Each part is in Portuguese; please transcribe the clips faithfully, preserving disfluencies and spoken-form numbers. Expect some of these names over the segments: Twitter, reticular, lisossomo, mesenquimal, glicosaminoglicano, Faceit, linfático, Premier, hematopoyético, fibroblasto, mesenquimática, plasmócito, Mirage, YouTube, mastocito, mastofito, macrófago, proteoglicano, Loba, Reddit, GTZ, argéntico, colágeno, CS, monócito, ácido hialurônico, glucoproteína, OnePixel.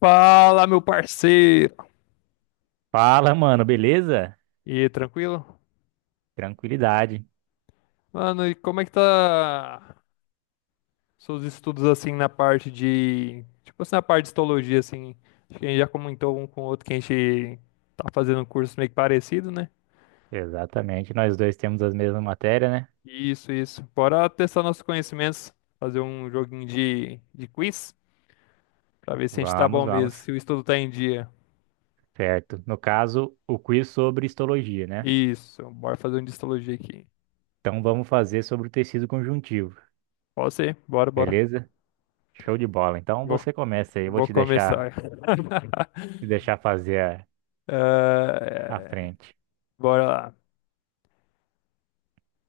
Fala, meu parceiro! Fala, mano, beleza? E aí, tranquilo? Tranquilidade. Mano, e como é que tá seus estudos assim na parte de. Tipo assim, na parte de histologia, assim. Acho que a gente já comentou um com o outro que a gente tá fazendo um curso meio que parecido, né? Exatamente, nós dois temos as mesmas matérias, né? Isso, isso. Bora testar nossos conhecimentos, fazer um joguinho de, de quiz, pra ver se a gente tá Vamos, bom mesmo, vamos. se o estudo tá em dia. Certo. No caso, o quiz sobre histologia, né? Isso, bora fazer um de histologia aqui. Então vamos fazer sobre o tecido conjuntivo, Pode ser, bora, bora. beleza? Show de bola. Então Vou, você começa aí, eu vou vou te deixar, começar. te deixar fazer a, a Ah, frente. Bora lá.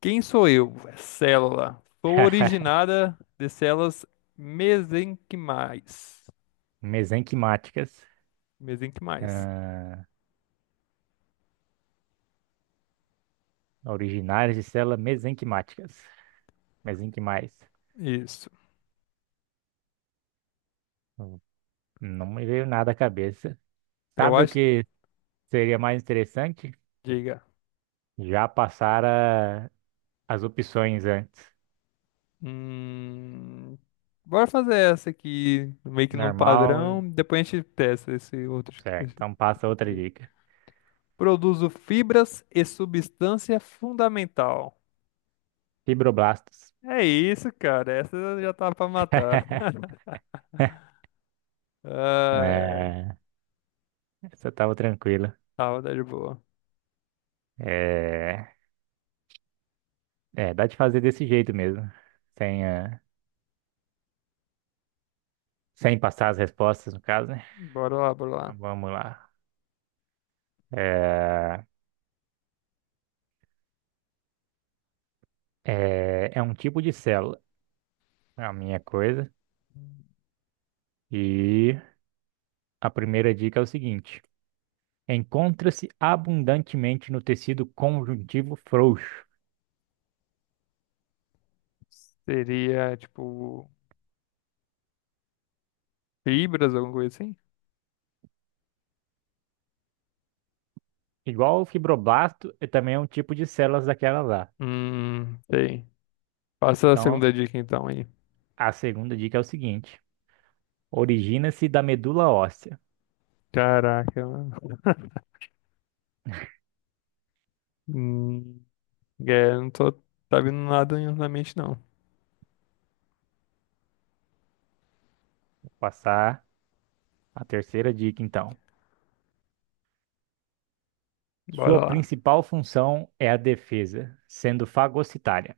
Quem sou eu? É célula. Sou originada de células mesenquimais. Mesenquimáticas, Mesenquimais. ah, originárias de células mesenquimáticas. Mesenquimais. Isso. Hum, Não me veio nada à cabeça. Eu Sabe o acho. que seria mais interessante? Diga. Já passara as opções antes. Hum... Bora fazer essa aqui, meio que num Normal, padrão. Depois a gente testa esse outro, certo. esse Então passa outro outra jeito. dica. Produzo fibras e substância fundamental. Fibroblastos. É isso, cara. Essa já tá pra matar. Ah, é. É, essa tava tranquila. Tá, tá de boa. É, é, dá de fazer desse jeito mesmo. Sem, eh, sem passar as respostas, no caso, né? Bora lá, bora Então, lá. vamos lá. É, é, é um tipo de célula, é a minha coisa. E a primeira dica é o seguinte: encontra-se abundantemente no tecido conjuntivo frouxo. Seria, tipo, fibras, alguma coisa assim? Igual o fibroblasto, é também é um tipo de células daquela lá. Hum, sei. Passa a Então, segunda dica então aí. a segunda dica é o seguinte: origina-se da medula óssea. Caraca, mano. Hum, é, não tô, tá vindo nada na mente não. Vou passar a terceira dica, então. Bora Sua lá. principal função é a defesa, sendo fagocitária.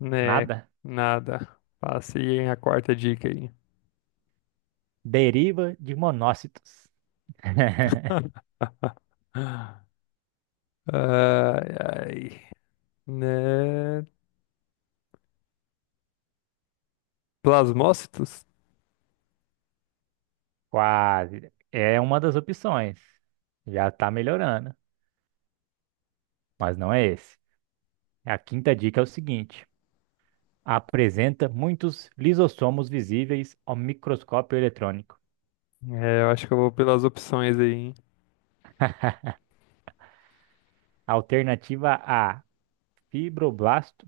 Né, Nada? nada. Passei a quarta dica aí. Deriva de monócitos. Ai, ai. Né, plasmócitos? Quase. É uma das opções. Já está melhorando, mas não é esse. A quinta dica é o seguinte: apresenta muitos lisossomos visíveis ao microscópio eletrônico. É, eu acho que eu vou pelas opções aí, hein. Alternativa á, fibroblasto.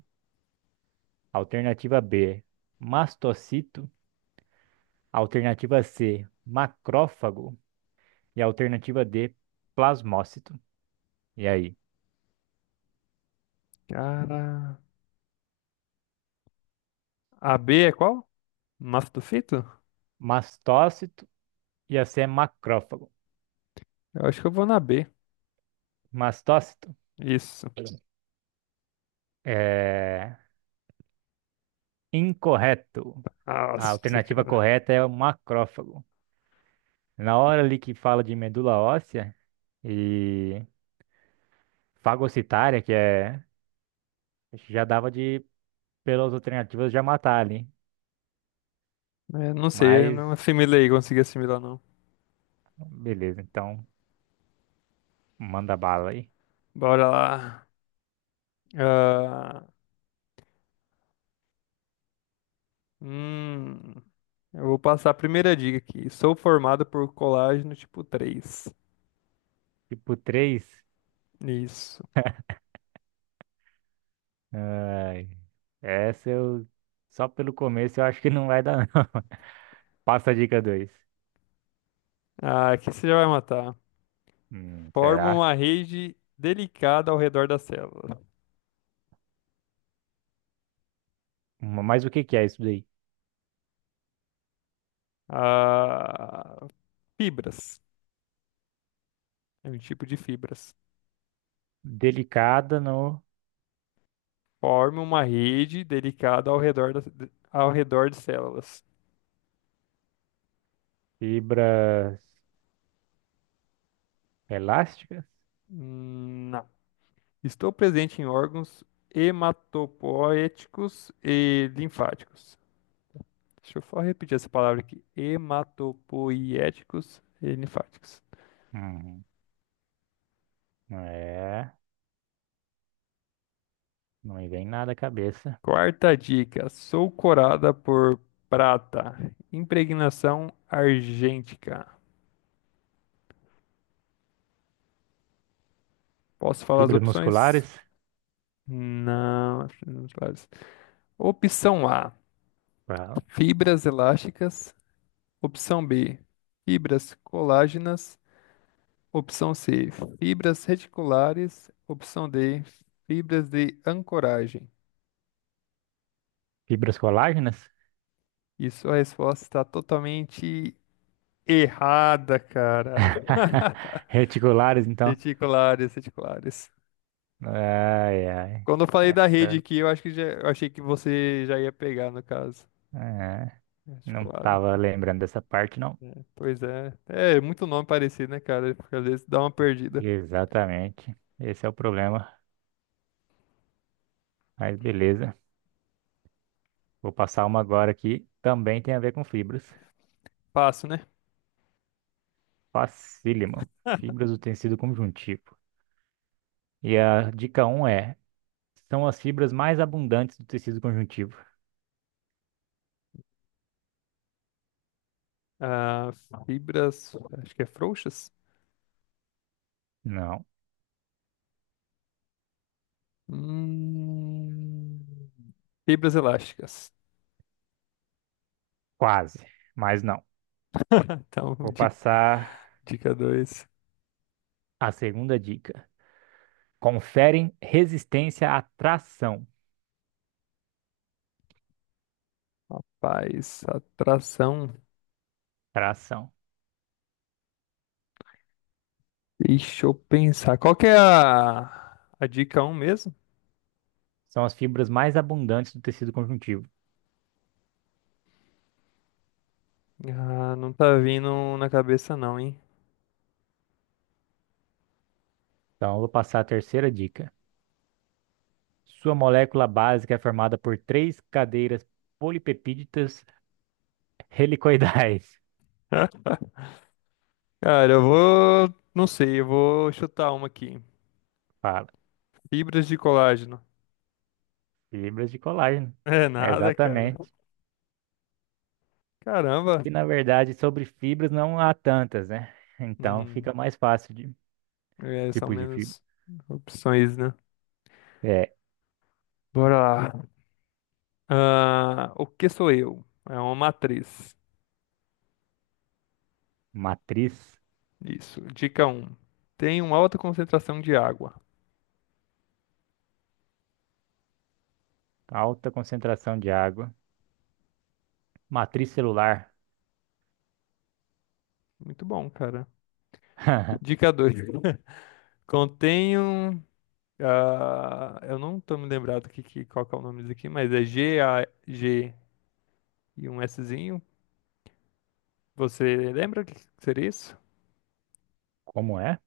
Alternativa bê, mastocito. Alternativa cê, macrófago. E a alternativa dê, plasmócito. E aí? Cara, a B é qual? Mastofito? Mastócito e a cê é macrófago. Eu acho que eu vou na B. Mastócito Isso. é incorreto. A Nossa, alternativa cara. correta é o macrófago. Na hora ali que fala de medula óssea e fagocitária, que é. Já dava de, pelas alternativas, já matar ali. É, não sei, eu Mas, não assimilei, consegui assimilar, não. beleza, então manda bala aí. Bora lá. Ah, hum, eu vou passar a primeira dica aqui. Sou formado por colágeno tipo três. Tipo três. Isso. Ai, essa eu. Só pelo começo eu acho que não vai dar, não. Passa a dica dois. Ah, aqui você já vai matar. Hum, Forma Será? uma rede delicada ao redor da célula. Ma- Mas o que que é isso daí? Ah, fibras. É um tipo de fibras. Delicada no. Forma uma rede delicada ao redor, da, ao redor de células. Fibras elásticas? Hum, Não. Estou presente em órgãos hematopoéticos e linfáticos. Deixa eu só repetir essa palavra aqui: hematopoéticos e linfáticos. Hum, é. Não me vem nada à cabeça. Quarta dica: sou corada por prata, impregnação argêntica. Posso falar as Fibras opções? musculares? Não, acho que não claro. Opção A: Fala. fibras elásticas. Opção B: fibras colágenas. Opção C, fibras reticulares. Opção D, fibras de ancoragem. Fibras colágenas? E sua resposta está totalmente errada, cara. Reticulares, então. Reticulares, reticulares. Ai, ai. Quando eu falei da rede Essa aqui, eu acho que já, eu achei que você já ia pegar, no caso. é. Não Reticulado. estava lembrando dessa parte, não. É, pois é. É muito nome parecido, né, cara? Porque às vezes dá uma perdida. Exatamente. Esse é o problema. Mas beleza. Vou passar uma agora aqui. Também tem a ver com fibras. Fácil, né? Facílimo. Fibras do tecido conjuntivo. E a dica um é: são as fibras mais abundantes do tecido conjuntivo. Ah, fibras. Acho que é frouxas? Não, Hum, fibras elásticas. quase, mas não. Então, Vou di- passar dica dois. a segunda dica. Conferem resistência à tração. Rapaz, atração. Tração. Deixa eu pensar. Qual que é a, a dica um mesmo? São as fibras mais abundantes do tecido conjuntivo. Ah, não tá vindo na cabeça não, hein? Então, eu vou passar a terceira dica. Sua molécula básica é formada por três cadeiras polipepídicas helicoidais. Cara, eu vou. Não sei, eu vou chutar uma aqui. Fala, Fibras de colágeno. fibras de colágeno. É nada, cara. Exatamente. Caramba. E na verdade, sobre fibras não há tantas, né? Então Hum, fica mais fácil de é, são tipo de fibra. menos opções, né? É Bora lá. Ah, o que sou eu? É uma matriz. matriz, Isso. Dica um, tem uma alta concentração de água. alta concentração de água, matriz celular. Muito bom, cara. Dica dois, contém um. Ah, eu não tô me lembrado que, que, qual que é o nome disso aqui, mas é G A G e um Szinho. Você lembra o que que seria isso? Como é?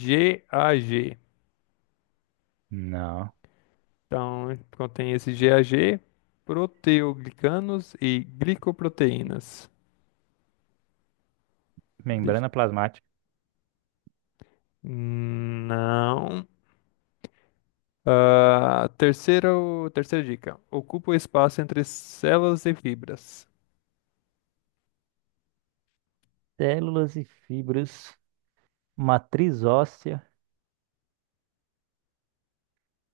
G A G. Não. Então, contém esse G A G, proteoglicanos e glicoproteínas. Deixa- Membrana plasmática, Não. Ah, terceiro, terceira dica. Ocupa o espaço entre células e fibras. células e fibras, matriz óssea.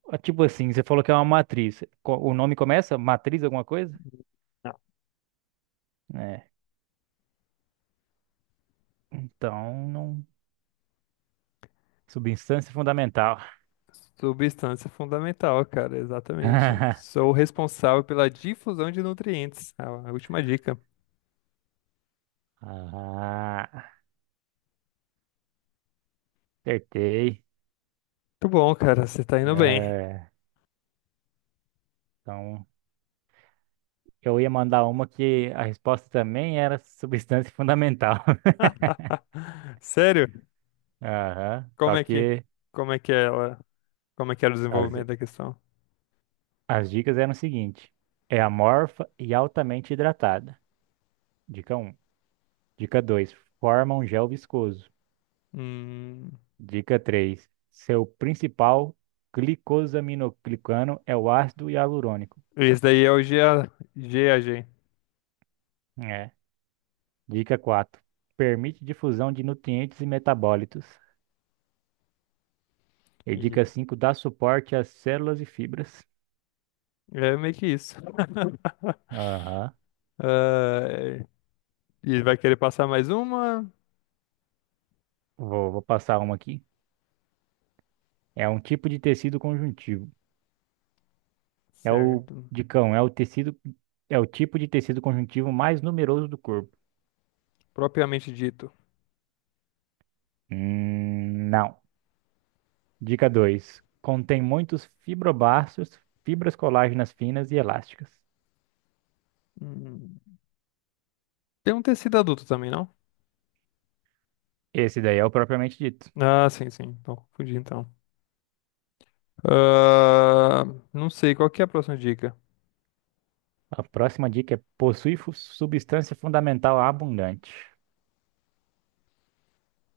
Ah, tipo assim, você falou que é uma matriz. Co- O nome começa? Matriz alguma coisa? É. Então, não. Substância fundamental. Substância fundamental, cara, exatamente. Sou responsável pela difusão de nutrientes. Ah, a última dica. Ah, acertei. Muito bom, cara, você tá indo bem. É, então, eu ia mandar uma que a resposta também era substância fundamental. Sério? Aham. Como Só é que, que como é que ela, como é que era o as, desenvolvimento da questão? as dicas eram o seguinte: é amorfa e altamente hidratada. Dica um. Dica dois. Forma um gel viscoso. Hum, Dica três: seu principal glicosaminoglicano é o ácido hialurônico. esse daí é o G G A G A G. É. Dica quatro: permite difusão de nutrientes e metabólitos. E Ih, dica cinco: dá suporte às células e fibras. é meio que isso. Aham. Ah, e vai querer passar mais uma? Vou, vou passar uma aqui. É um tipo de tecido conjuntivo. É o, Certo. dicão, é o tecido, é o tipo de tecido conjuntivo mais numeroso do corpo. Propriamente dito. Hum, não. Dica dois: contém muitos fibroblastos, fibras colágenas finas e elásticas. Hum, Tem um tecido adulto também, não? Esse daí é o propriamente dito. Ah, sim, sim. Então, fudi então. Ah, não sei, qual que é a próxima dica? A próxima dica é possui fu- substância fundamental abundante.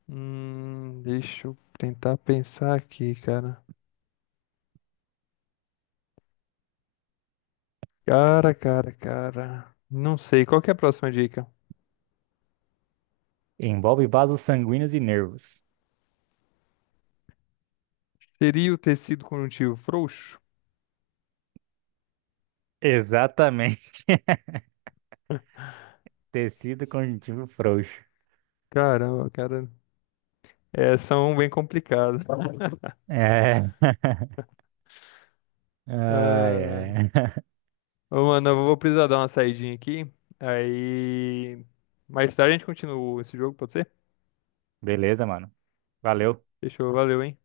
Hum, deixa eu tentar pensar aqui, cara. Cara, cara, cara. Não sei, qual que é a próxima dica? Envolve vasos sanguíneos e nervos. Seria o tecido conjuntivo frouxo? Exatamente. Tecido conjuntivo frouxo. Caramba, cara. É, são bem complicadas. É. Ai, Ah, ai. ô, mano, eu vou precisar dar uma saidinha aqui. Aí. Mais tarde a gente continua esse jogo, pode ser? Beleza, mano. Valeu. Fechou, valeu, hein?